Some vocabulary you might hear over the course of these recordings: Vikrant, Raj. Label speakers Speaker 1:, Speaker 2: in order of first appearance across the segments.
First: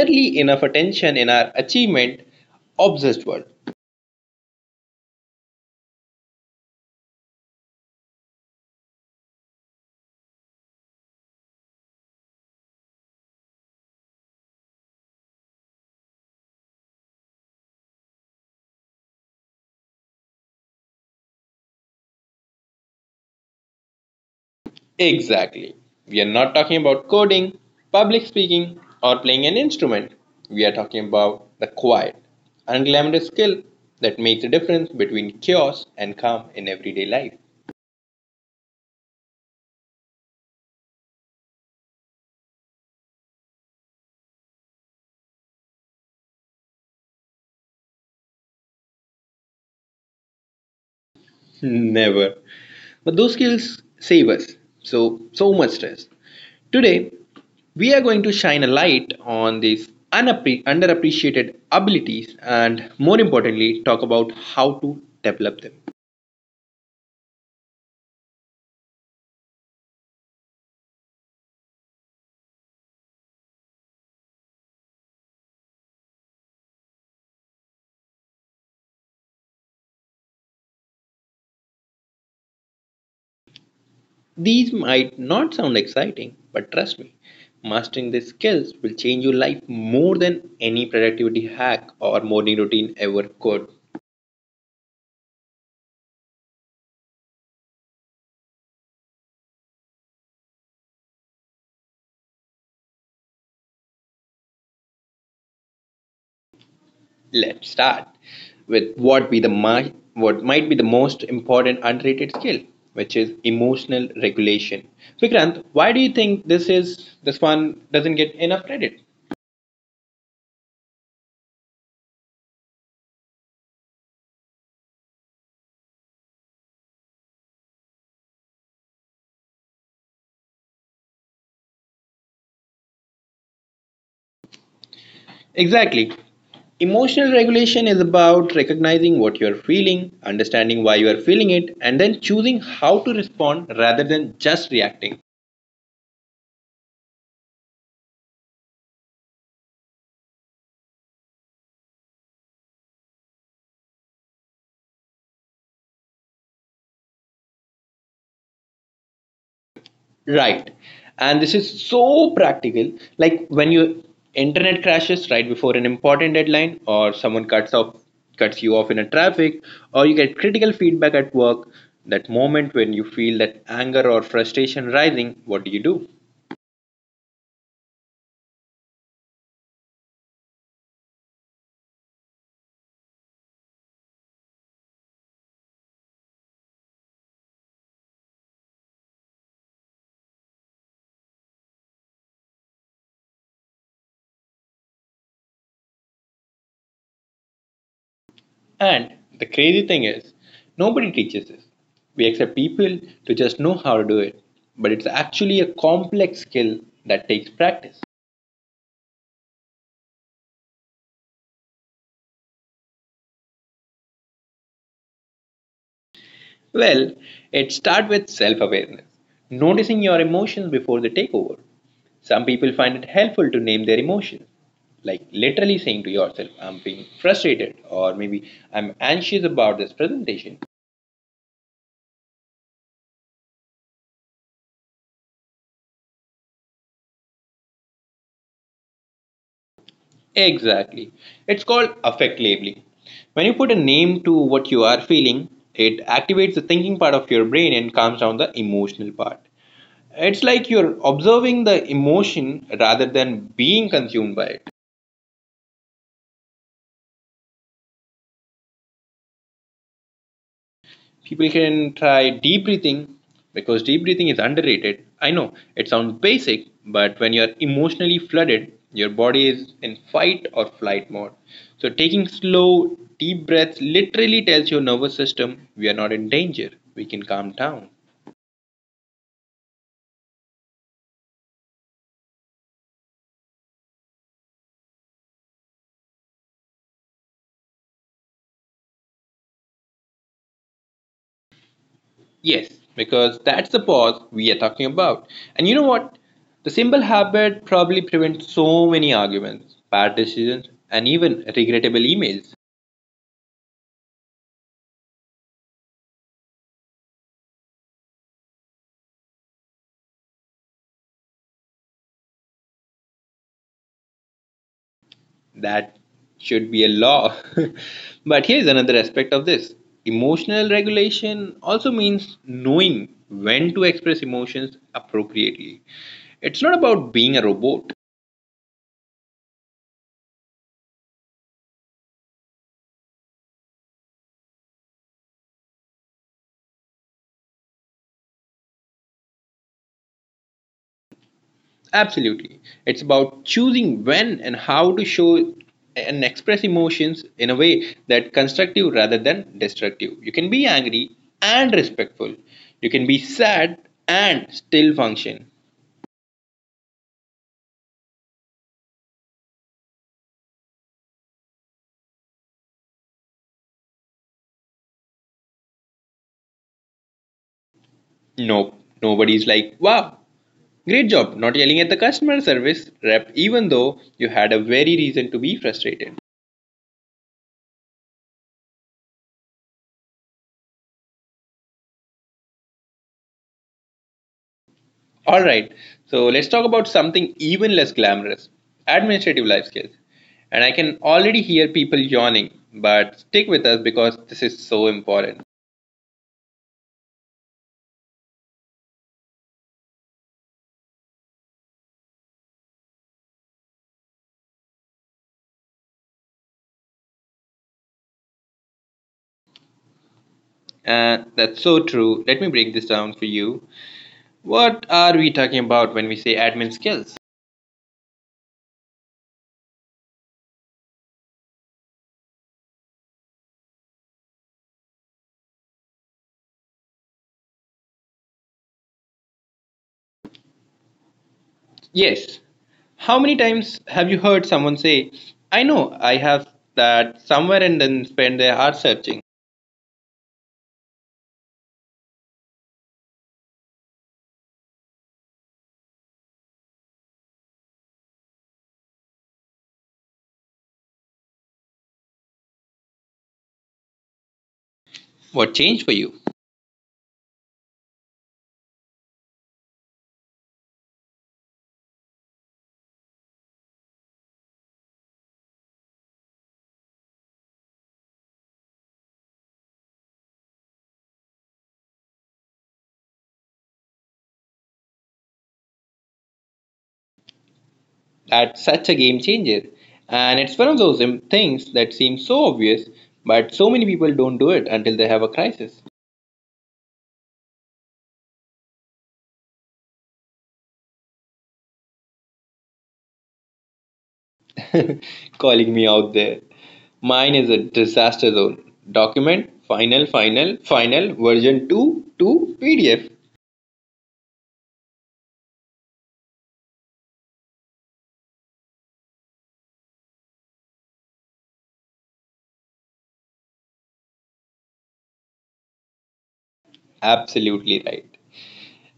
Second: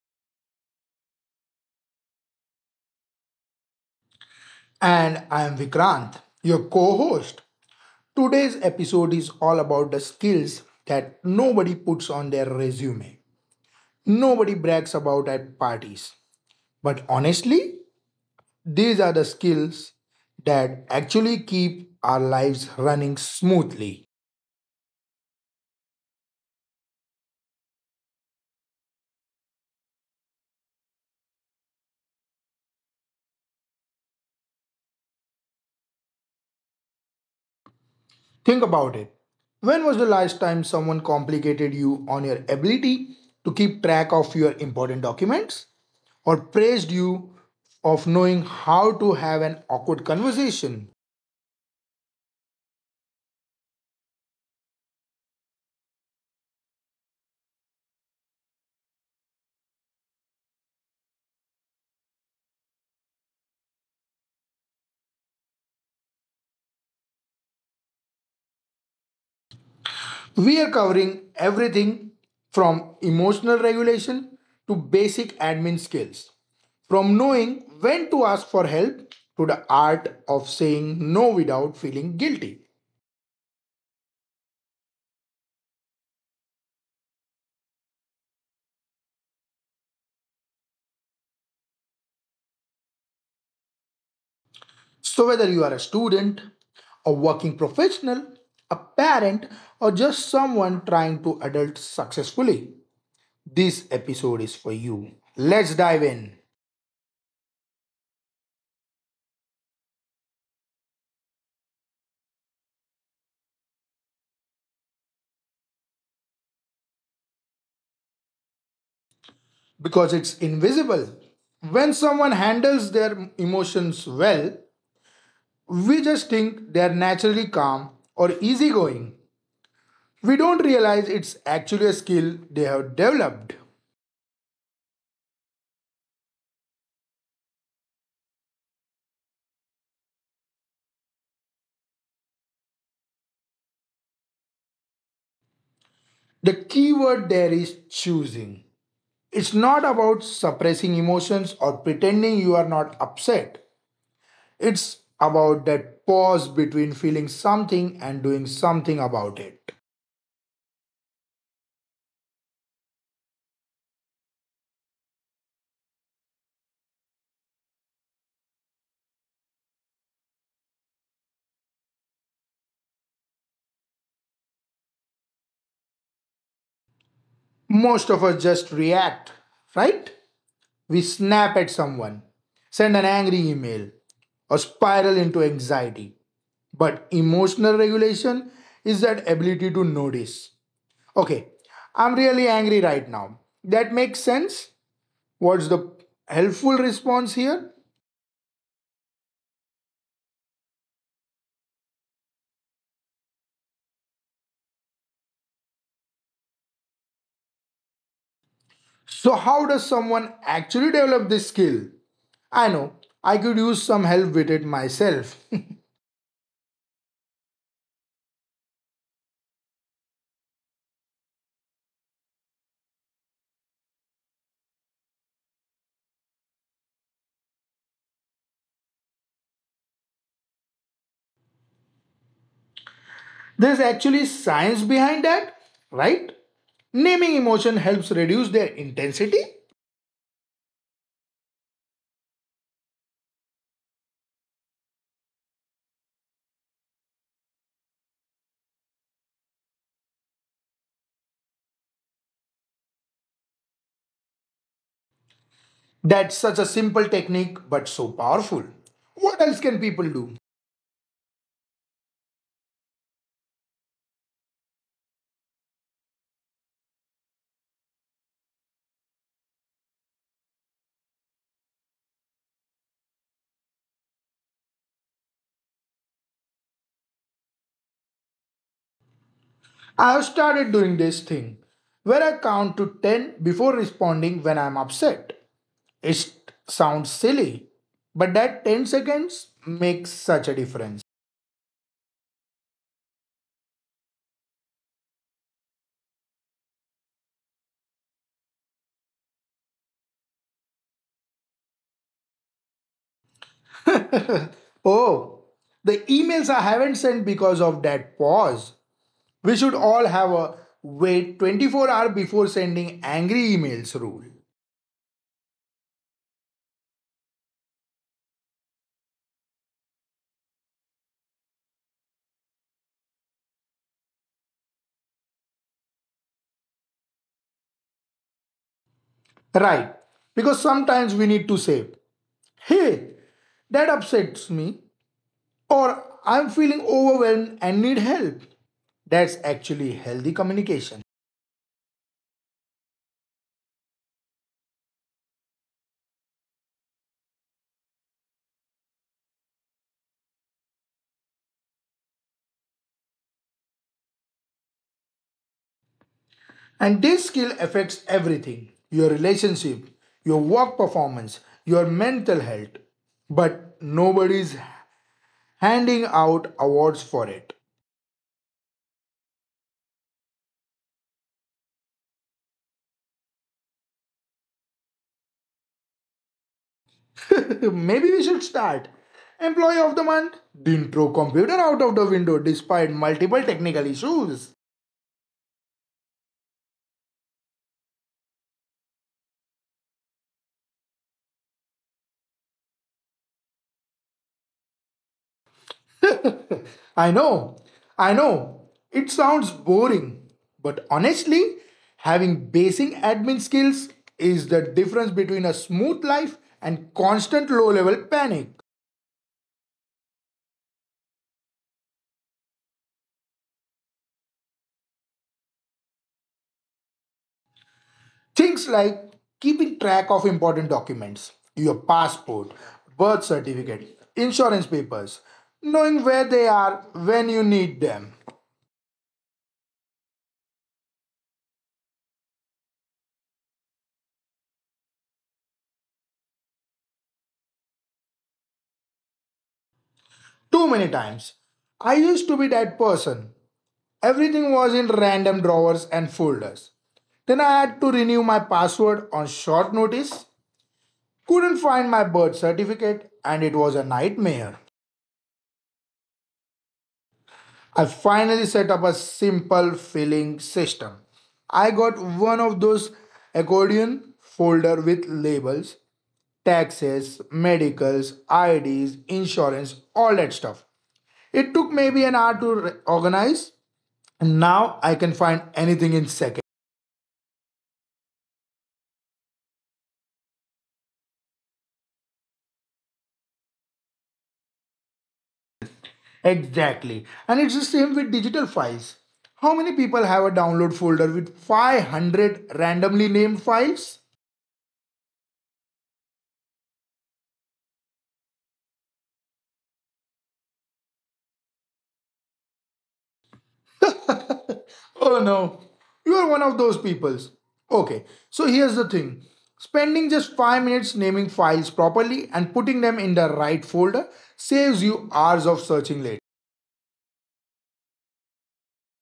Speaker 1: nearly enough attention in our achievement obsessed world.
Speaker 2: And I'm Vikrant, your co host. Today's episode is all about the skills that nobody puts on their resume, nobody brags about at parties. But honestly, these are the skills that actually keep our lives running smoothly.
Speaker 1: Exactly. We are not talking about coding, public speaking or playing an instrument. We are talking about the quiet, unglamorous skill that makes the difference between chaos and calm in everyday life.
Speaker 2: Think about it. When was the last time someone complicated you on your ability to keep track of your important documents? Or praised you of knowing how to have an awkward conversation?
Speaker 1: Never. But those skills save us so much stress. Today, we are going to shine a light on these underappreciated abilities and more importantly talk about how to develop them.
Speaker 2: We are covering everything from emotional regulation to basic admin skills, from knowing when to ask for help to the art of saying no without feeling guilty.
Speaker 1: These might not sound exciting, but trust me, mastering these skills will change your life more than any productivity hack or morning routine ever could.
Speaker 2: So, whether you are a student, a working professional, a parent, or just someone trying to adult successfully, this episode is for you. Let's dive in
Speaker 1: Let's start with what might be the most important underrated skill, which is emotional regulation. Vikrant, why do you think this one doesn't get enough credit?
Speaker 2: because it's invisible. When someone handles their emotions well, we just think they're naturally calm or easygoing. We don't realize it's actually a skill they have developed.
Speaker 1: Exactly. Emotional regulation is about recognizing what you're feeling, understanding why you are feeling it, and then choosing how to respond rather than just reacting.
Speaker 2: The key word there is choosing. It's not about suppressing emotions or pretending you are not upset. It's about that pause between feeling something and doing something about it.
Speaker 1: Right. And this is so practical. Like when your internet crashes right before an important deadline or someone cuts you off in a traffic or you get critical feedback at work, that moment when you feel that anger or frustration rising, what do you do?
Speaker 2: Most of us just react, right? We snap at someone, send an angry email, or spiral into anxiety. But emotional regulation is that ability to notice. Okay, I'm really angry right now. That makes sense. What's the helpful response here?
Speaker 1: And the crazy thing is, nobody teaches this. We expect people to just know how to do it, but it's actually a complex skill that takes practice.
Speaker 2: So, how does someone actually develop this skill? I know, I could use some help with it myself.
Speaker 1: Well, it starts with self awareness, noticing your emotions before they take over. Some people find it helpful to name their emotions, like literally saying to yourself, I'm being frustrated, or maybe I'm anxious about this presentation.
Speaker 2: There's actually science behind that, right? Naming emotion helps reduce their intensity.
Speaker 1: Exactly. It's called affect labeling. When you put a name to what you are feeling, it activates the thinking part of your brain and calms down the emotional part. It's like you're observing the emotion rather than being consumed by it.
Speaker 2: That's such a simple technique but so powerful. What else can people do?
Speaker 1: People can try deep breathing, because deep breathing is underrated. I know it sounds basic, but when you're emotionally flooded your body is in fight or flight mode, so taking slow deep breaths literally tells your nervous system we are not in danger, we can calm down.
Speaker 2: I have started doing this thing where I count to 10 before responding when I'm upset. It sounds silly, but that 10 seconds makes such a difference.
Speaker 1: Yes, because that's the pause we are talking about. And you know what the simple habit probably prevents so many arguments, bad decisions and even regrettable emails.
Speaker 2: Oh, the emails I haven't sent because of that pause. We should all have a wait 24 hours before sending angry emails rule.
Speaker 1: That should be a law. But here's another aspect of this. Emotional regulation also means knowing when to express emotions appropriately. It's not about being a robot.
Speaker 2: Right, because sometimes we need to say, hey, that upsets me, or I'm feeling overwhelmed and need help. That's actually healthy communication.
Speaker 1: Absolutely. It's about choosing when and how to show and express emotions in a way that constructive rather than destructive. You can be angry and respectful. You can be sad and still function.
Speaker 2: And this skill affects everything your relationship, your work performance, your mental health. But nobody's handing out awards for it.
Speaker 1: No, nobody's like, wow, great job not yelling at the customer service rep, even though you had a very reason to be frustrated.
Speaker 2: Maybe we should start. Employee of the month, didn't throw computer out of the window despite multiple technical issues.
Speaker 1: All right, so let's talk about something even less glamorous, administrative life skills. And I can already hear people yawning, but stick with us because this is so important.
Speaker 2: I know, I know, it sounds boring, but honestly, having basic admin skills is the difference between a smooth life and constant low level panic.
Speaker 1: And that's so true. Let me break this down for you. What are we talking about when we say admin skills?
Speaker 2: Things like keeping track of important documents, your passport, birth certificate, insurance papers, knowing where they are when you need them.
Speaker 1: Yes, how many times have you heard someone say, I know I have that somewhere, and then spend their hours searching?
Speaker 2: Too many times. I used to be that person. Everything was in random drawers and folders. Then I had to renew my password on short notice. Couldn't find my birth certificate, and it was a nightmare.
Speaker 1: What changed for you?
Speaker 2: I finally set up a simple filling system. I got one of those accordion folder with labels, taxes, medicals, IDs, insurance, all that stuff. It took maybe an hour to organize, and now I can find anything in seconds.
Speaker 1: That's such a game changer. And it's one of those things that seems so obvious, but so many people don't do it until they have a crisis.
Speaker 2: Exactly. And it's the same with digital files. How many people have a download folder with 500 randomly named files?
Speaker 1: Calling me out there. Mine is a disaster zone. Document, final, final, final, version 2 to PDF.
Speaker 2: Oh no, you are one of those peoples. Okay, so here's the thing spending just 5 minutes naming files properly and putting them in the right folder saves you hours of searching later.
Speaker 1: Absolutely right.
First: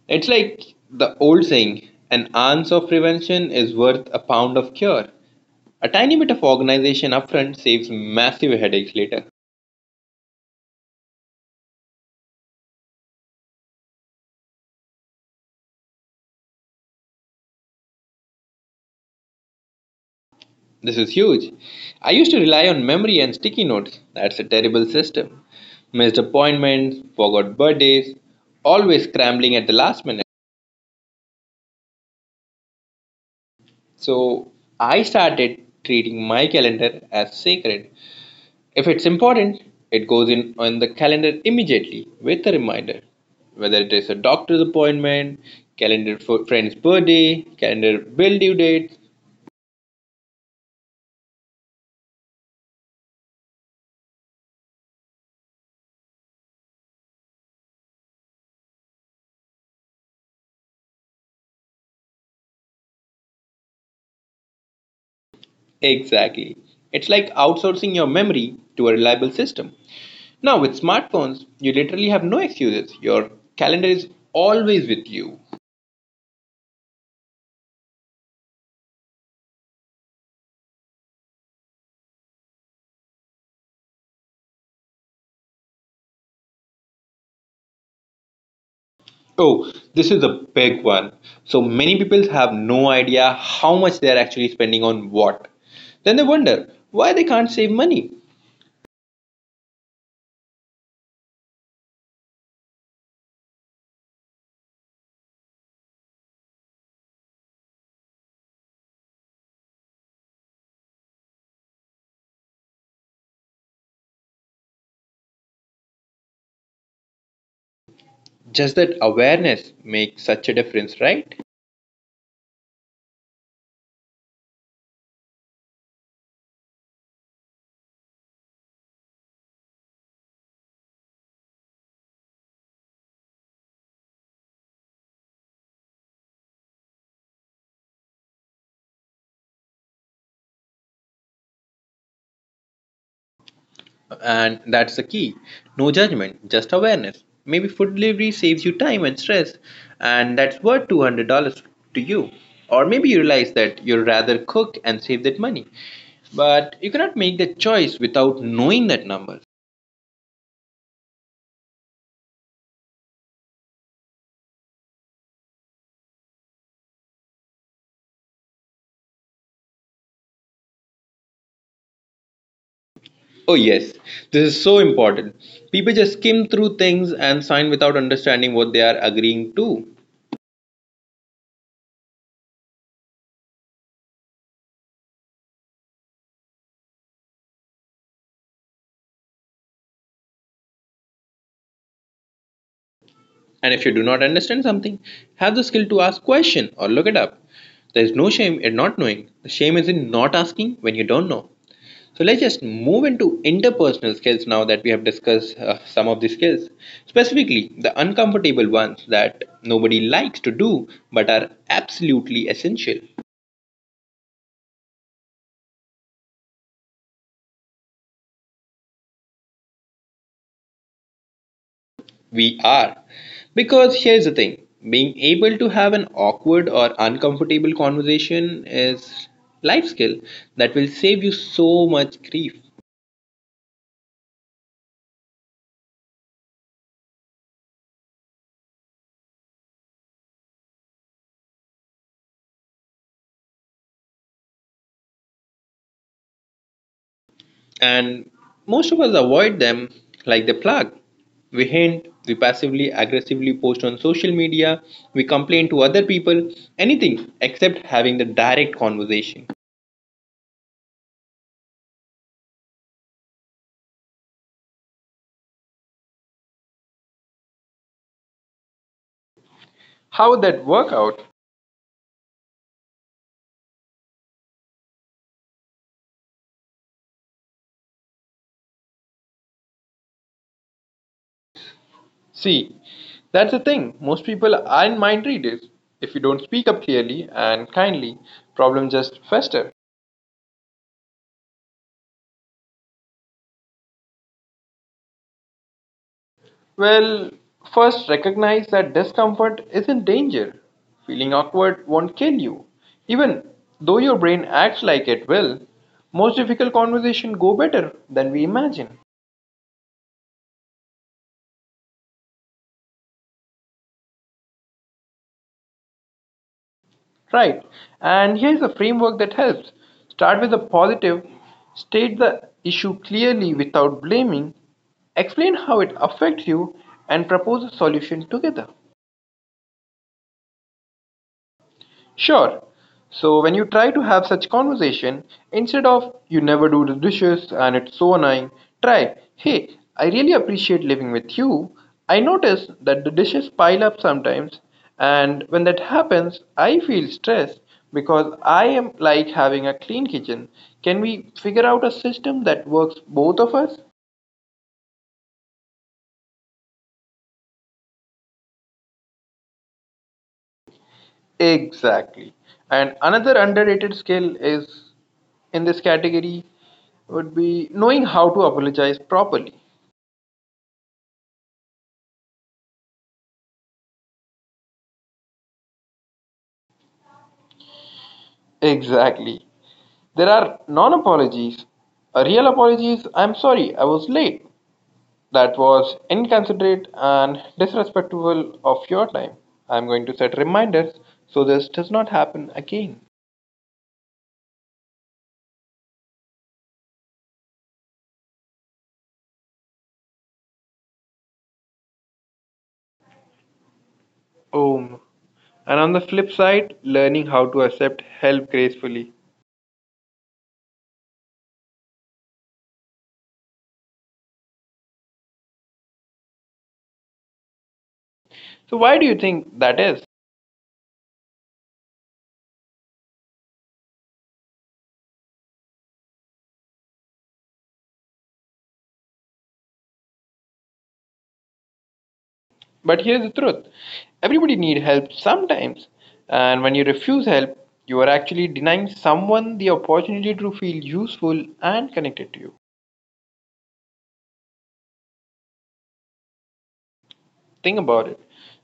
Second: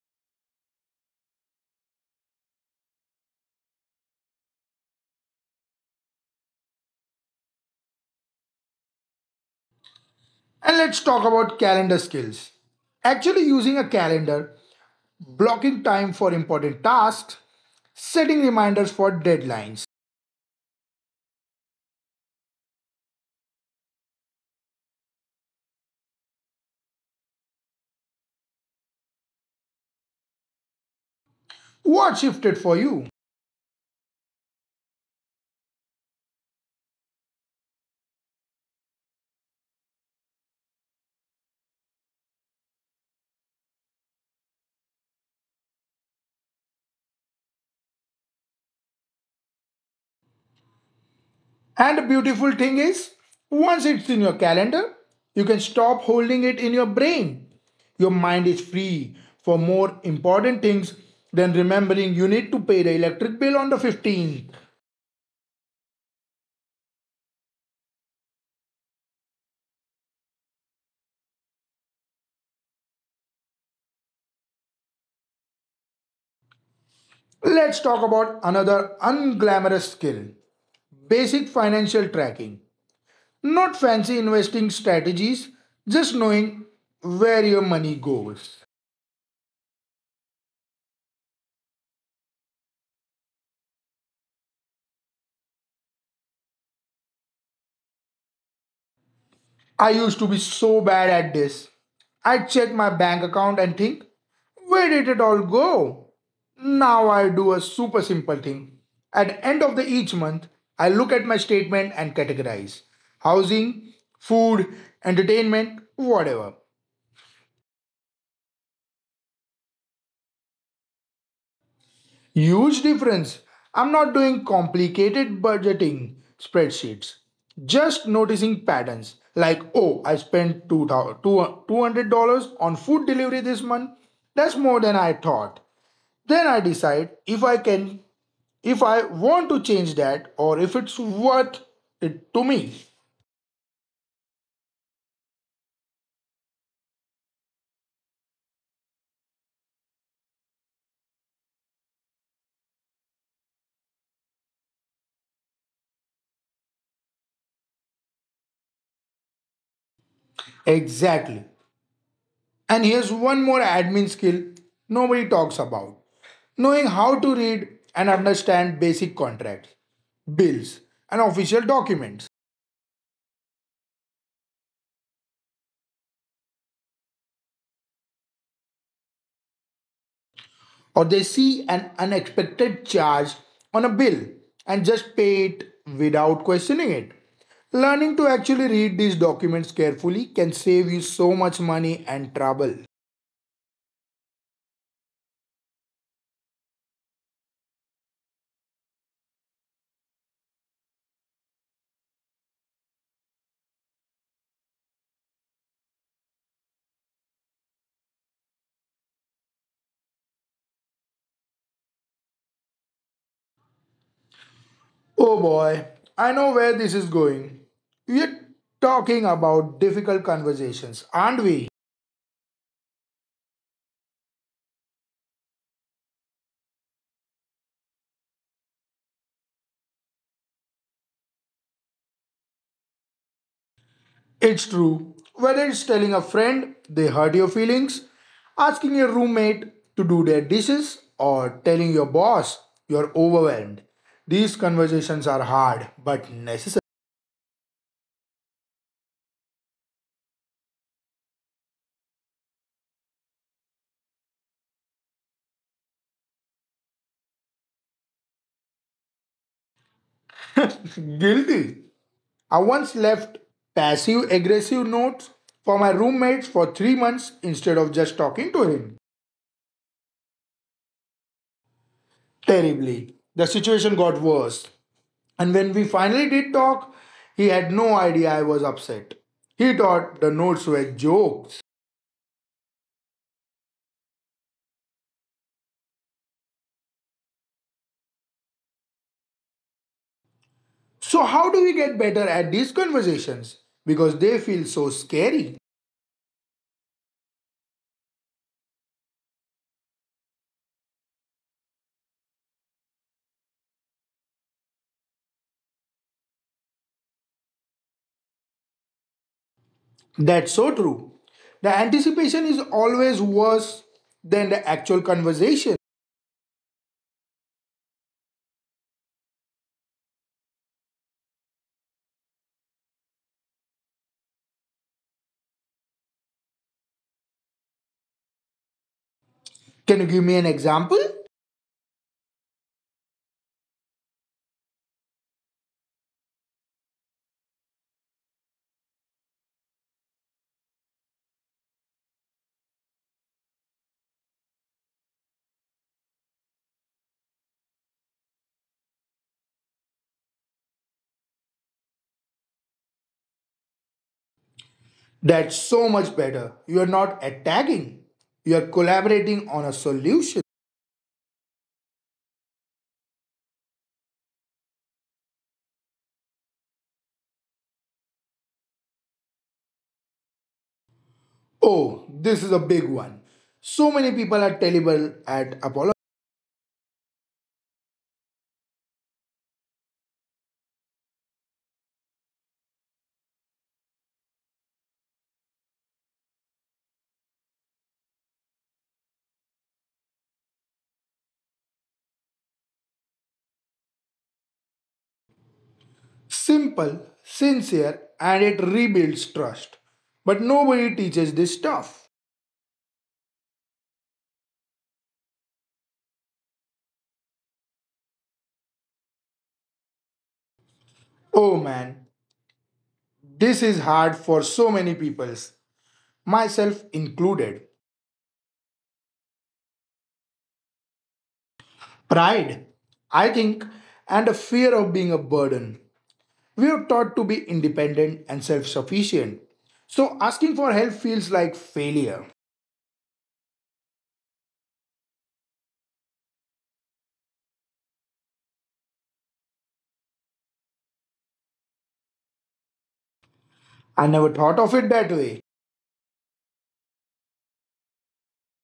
Speaker 1: It's like the old saying, an ounce of prevention is worth a pound of cure. A tiny bit of organization upfront saves massive headaches later.
Speaker 2: And let's talk about calendar skills. Actually, using a calendar, blocking time for important tasks, setting reminders for deadlines.
Speaker 1: This is huge. I used to rely on memory and sticky notes. That's a terrible system. Missed appointments, forgot birthdays, always scrambling at the last minute.
Speaker 2: What shifted for you?
Speaker 1: So I started treating my calendar as sacred. If it's important, it goes in on the calendar immediately with a reminder. Whether it is a doctor's appointment, calendar for friend's birthday, calendar bill due date,
Speaker 2: And the beautiful thing is, once it's in your calendar, you can stop holding it in your brain. Your mind is free for more important things than remembering you need to pay the electric bill on the 15th.
Speaker 1: exactly. It's like outsourcing your memory to a reliable system. Now, with smartphones, you literally have no excuses. Your calendar is always with you.
Speaker 2: Let's talk about another unglamorous skill basic financial tracking. Not fancy investing strategies, just knowing where your money goes.
Speaker 1: Oh, this is a big one. So many people have no idea how much they are actually spending on what. Then they wonder why they can't save money.
Speaker 2: I used to be so bad at this. I'd check my bank account and think, where did it all go? Now I do a super simple thing. At the end of the each month, I look at my statement and categorize housing, food, entertainment, whatever.
Speaker 1: Just that awareness makes such a difference, right?
Speaker 2: Huge difference. I'm not doing complicated budgeting spreadsheets. Just noticing patterns like, oh, I spent two $200 on food delivery this month. That's more than I thought. Then I decide if I can, if I want to change that or if it's worth it to me.
Speaker 1: And that's the key. No judgment, just awareness. Maybe food delivery saves you time and stress, and that's worth $200 to you. Or maybe you realize that you'd rather cook and save that money. But you cannot make that choice without knowing that number.
Speaker 2: Exactly. And here's one more admin skill nobody talks about knowing how to read and understand basic contracts, bills, and official documents.
Speaker 1: Oh, yes, this is so important. People just skim through things and sign without understanding what they are agreeing to.
Speaker 2: Or they see an unexpected charge on a bill and just pay it without questioning it. Learning to actually read these documents carefully can save you so much money and trouble.
Speaker 1: And if you do not understand something, have the skill to ask question or look it up. There is no shame in not knowing. The shame is in not asking when you don't know. So let's just move into interpersonal skills now that we have discussed some of these skills. Specifically, the uncomfortable ones that nobody likes to do but are absolutely essential.
Speaker 2: Oh boy, I know where this is going. We're talking about difficult conversations, aren't we?
Speaker 1: We are. Because here's the thing, being able to have an awkward or uncomfortable conversation is life skill that will save you so much grief.
Speaker 2: It's true. Whether it's telling a friend they hurt your feelings, asking your roommate to do their dishes, or telling your boss you're overwhelmed, these conversations are hard but necessary.
Speaker 1: And most of us avoid them like the plague. We hint, we passively aggressively post on social media, we complain to other people, anything except having the direct conversation.
Speaker 2: Guilty. I once left passive aggressive notes for my roommates for 3 months instead of just talking to him.
Speaker 1: How would that work out?
Speaker 2: Terribly. The situation got worse. And when we finally did talk, he had no idea I was upset. He thought the notes were jokes.
Speaker 1: See, that's the thing. Most people aren't mind readers. If you don't speak up clearly and kindly, problems just fester.
Speaker 2: So, how do we get better at these conversations? Because they feel so scary.
Speaker 1: Well, first recognize that discomfort isn't danger. Feeling awkward won't kill you. Even though your brain acts like it will, most difficult conversations go better than we imagine.
Speaker 2: That's so true. The anticipation is always worse than the actual conversation.
Speaker 1: Right. And here's a framework that helps. Start with a positive, state the issue clearly without blaming, explain how it affects you, and propose a solution together.
Speaker 2: Can you give me an example?
Speaker 1: Sure. So when you try to have such conversation, instead of you never do the dishes and it's so annoying, try, hey, I really appreciate living with you. I notice that the dishes pile up sometimes and when that happens, I feel stressed because I am like having a clean kitchen. Can we figure out a system that works both of us?
Speaker 2: That's so much better. You're not attacking, you're collaborating on a solution.
Speaker 1: Exactly. And another underrated skill is in this category would be knowing how to apologize properly.
Speaker 2: Oh, this is a big one. So many people are terrible at apologizing.
Speaker 1: Exactly. There are non apologies. A real apology is I'm sorry, I was late. That was inconsiderate and disrespectful of your time. I'm going to set reminders so this does not happen again.
Speaker 2: Simple, sincere, and it rebuilds trust. But nobody teaches this stuff.
Speaker 1: Om. And on the flip side, learning how to accept help gracefully.
Speaker 2: Oh man, this is hard for so many peoples, myself included.
Speaker 1: So, why do you think that is?
Speaker 2: Pride, I think, and a fear of being a burden. We are taught to be independent and self sufficient, so asking for help feels like failure.
Speaker 1: But here's the truth, everybody needs help sometimes. And when you refuse help, you are actually denying someone the opportunity to feel useful and connected to you.
Speaker 2: I never thought of it that way.
Speaker 1: Think about it.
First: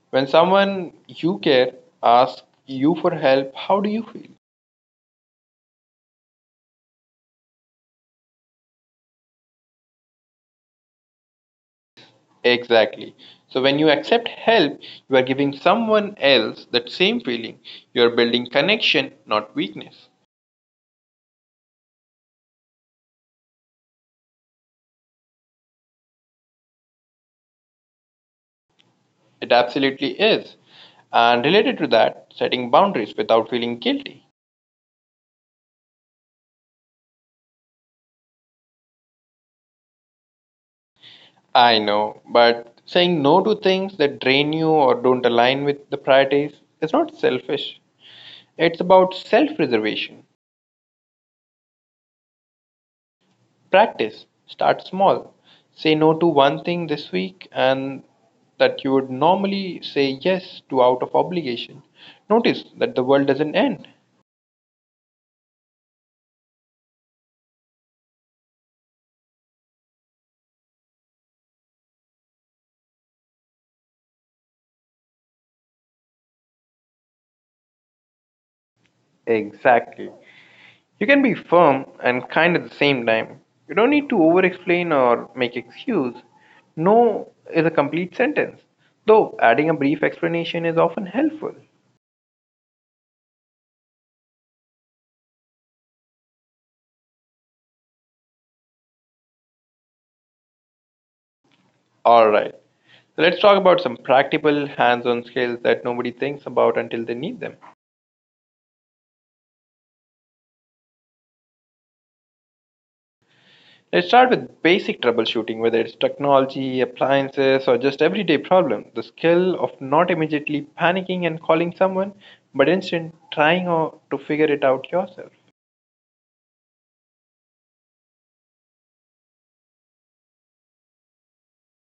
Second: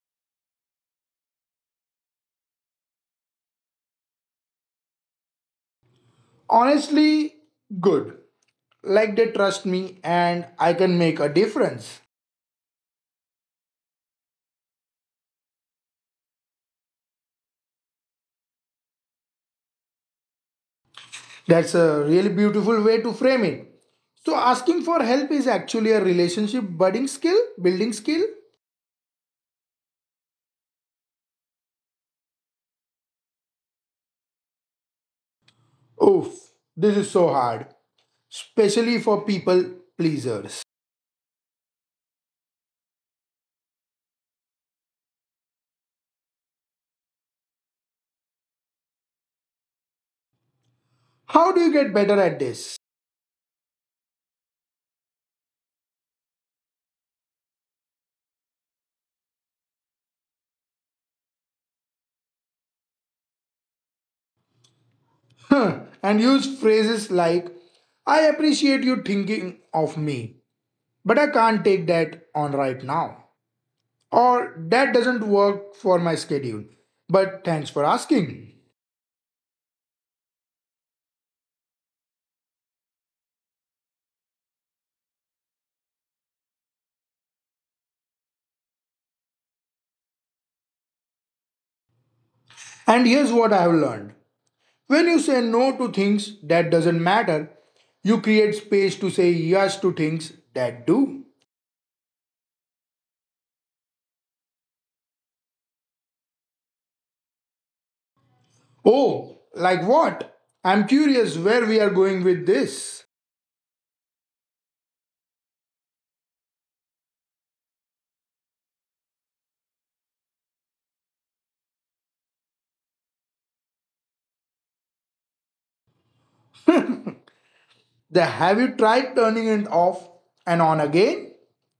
Speaker 1: When someone you care asks you for help, how do you feel?
Speaker 2: Honestly, good. Like they trust me and I can make a difference.
Speaker 1: Exactly. So when you accept help, you are giving someone else that same feeling. You are building connection, not weakness.
Speaker 2: That's a really beautiful way to frame it. So asking for help is actually a relationship building skill.
Speaker 1: It absolutely is. And related to that, setting boundaries without feeling guilty.
Speaker 2: Oof, this is so hard, especially for people pleasers.
Speaker 1: I know, but saying no to things that drain you or don't align with the priorities is not selfish. It's about self preservation.
Speaker 2: How do you get better at this?
Speaker 1: Practice. Start small. Say no to one thing this week and that you would normally say yes to out of obligation. Notice that the world doesn't end.
Speaker 2: And use phrases like, I appreciate you thinking of me, but I can't take that on right now. Or that doesn't work for my schedule, but thanks for asking.
Speaker 1: Exactly. You can be firm and kind at the same time. You don't need to over explain or make excuse. No is a complete sentence, though adding a brief explanation is often helpful.
Speaker 2: And here's what I have learned when you say no to things that doesn't matter, you create space to say yes to things that do.
Speaker 1: Alright, let's talk about some practical hands on skills that nobody thinks about until they need them.
Speaker 2: Oh, like what? I'm curious where we are going with this.
Speaker 1: Let's start with basic troubleshooting, whether it's technology, appliances, or just everyday problems. The skill of not immediately panicking and calling someone, but instead to figure it out yourself.
Speaker 2: The have you tried turning it off and on again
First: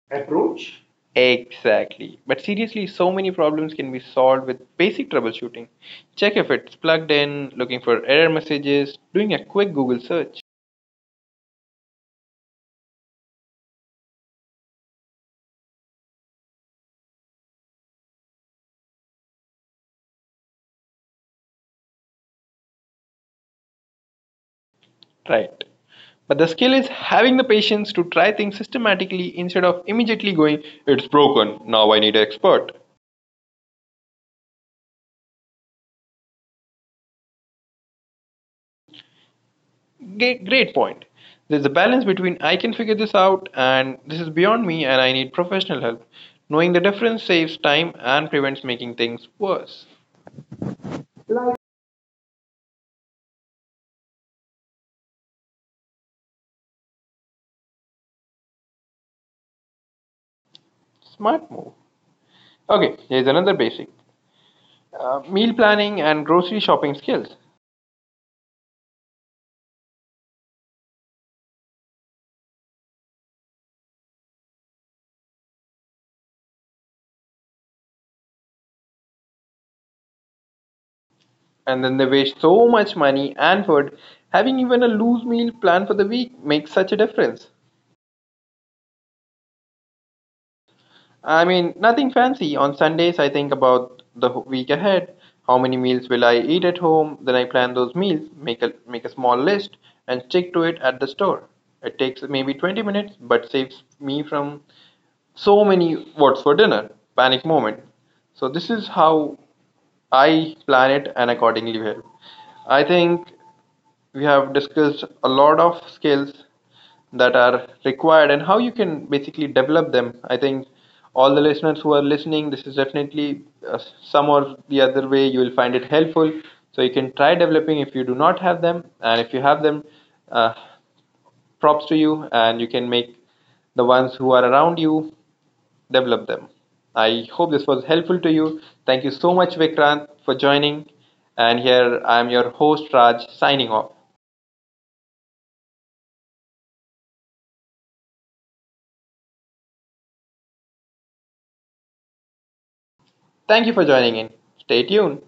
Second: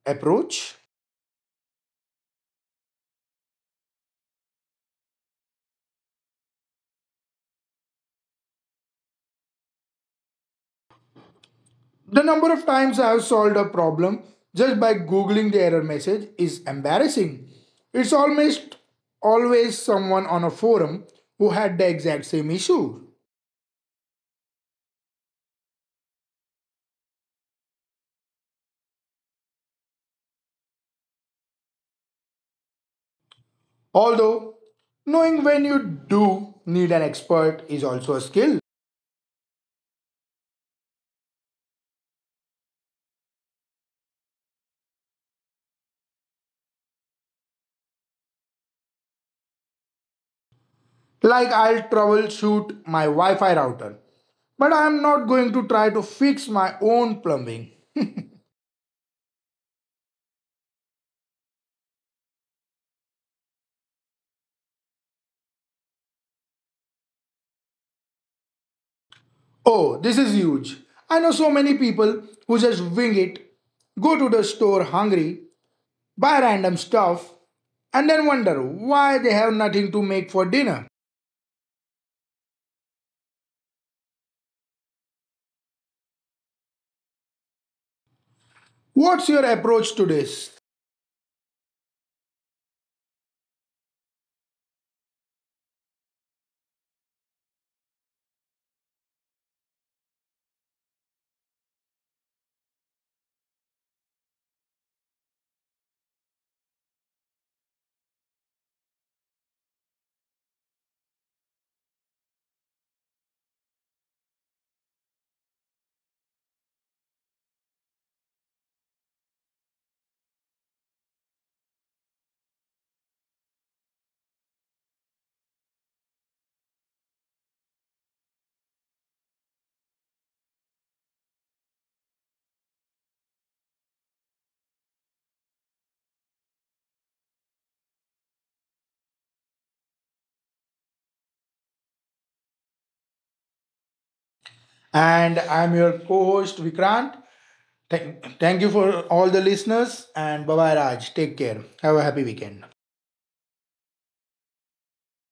Speaker 2: approach?
Speaker 1: Exactly. But seriously, so many problems can be solved with basic troubleshooting. Check if it's plugged in, looking for error messages, doing a quick Google search.
Speaker 2: The number of times I have solved a problem just by googling the error message is embarrassing. It's almost always someone on a forum who had the exact same issue.
Speaker 1: Right. But the skill is having the patience to try things systematically instead of immediately going, it's broken, now I need an expert.
Speaker 2: Although, knowing when you do need an expert is also a skill.
Speaker 1: Great, great point. There's a balance between I can figure this out and this is beyond me and I need professional help. Knowing the difference saves time and prevents making things worse.
Speaker 2: Like I'll troubleshoot my Wi Fi router. But I am not going to try to fix my own plumbing.
Speaker 1: Smart move. Okay, here's another basic meal planning and grocery shopping skills.
Speaker 2: Oh, this is huge. I know so many people who just wing it, go to the store hungry, buy random stuff, and then wonder why they have nothing to make for dinner.
Speaker 1: And then they waste so much money and food. Having even a loose meal plan for the week makes such a difference.
Speaker 2: What's your approach to this?
Speaker 1: I mean, nothing fancy. On Sundays, I think about the week ahead. How many meals will I eat at home? Then I plan those meals, make a small list, and stick to it at the store. It takes maybe 20 minutes, but saves me from so many what's for dinner panic moment. So this is how I plan it and accordingly help. I think we have discussed a lot of skills that are required and how you can basically develop them. I think all the listeners who are listening, this is definitely some or the other way you will find it helpful. So you can try developing if you do not have them, and if you have them, uh, props to you, and you can make the ones who are around you develop them. I hope this was helpful to you. Thank you so much, Vikrant, for joining. And here I am your host, Raj, signing off.
Speaker 2: And I'm your co host Vikrant. Thank you for all the listeners and bye bye Raj. Take care. Have a happy weekend.
Speaker 1: Thank you for joining in. Stay tuned.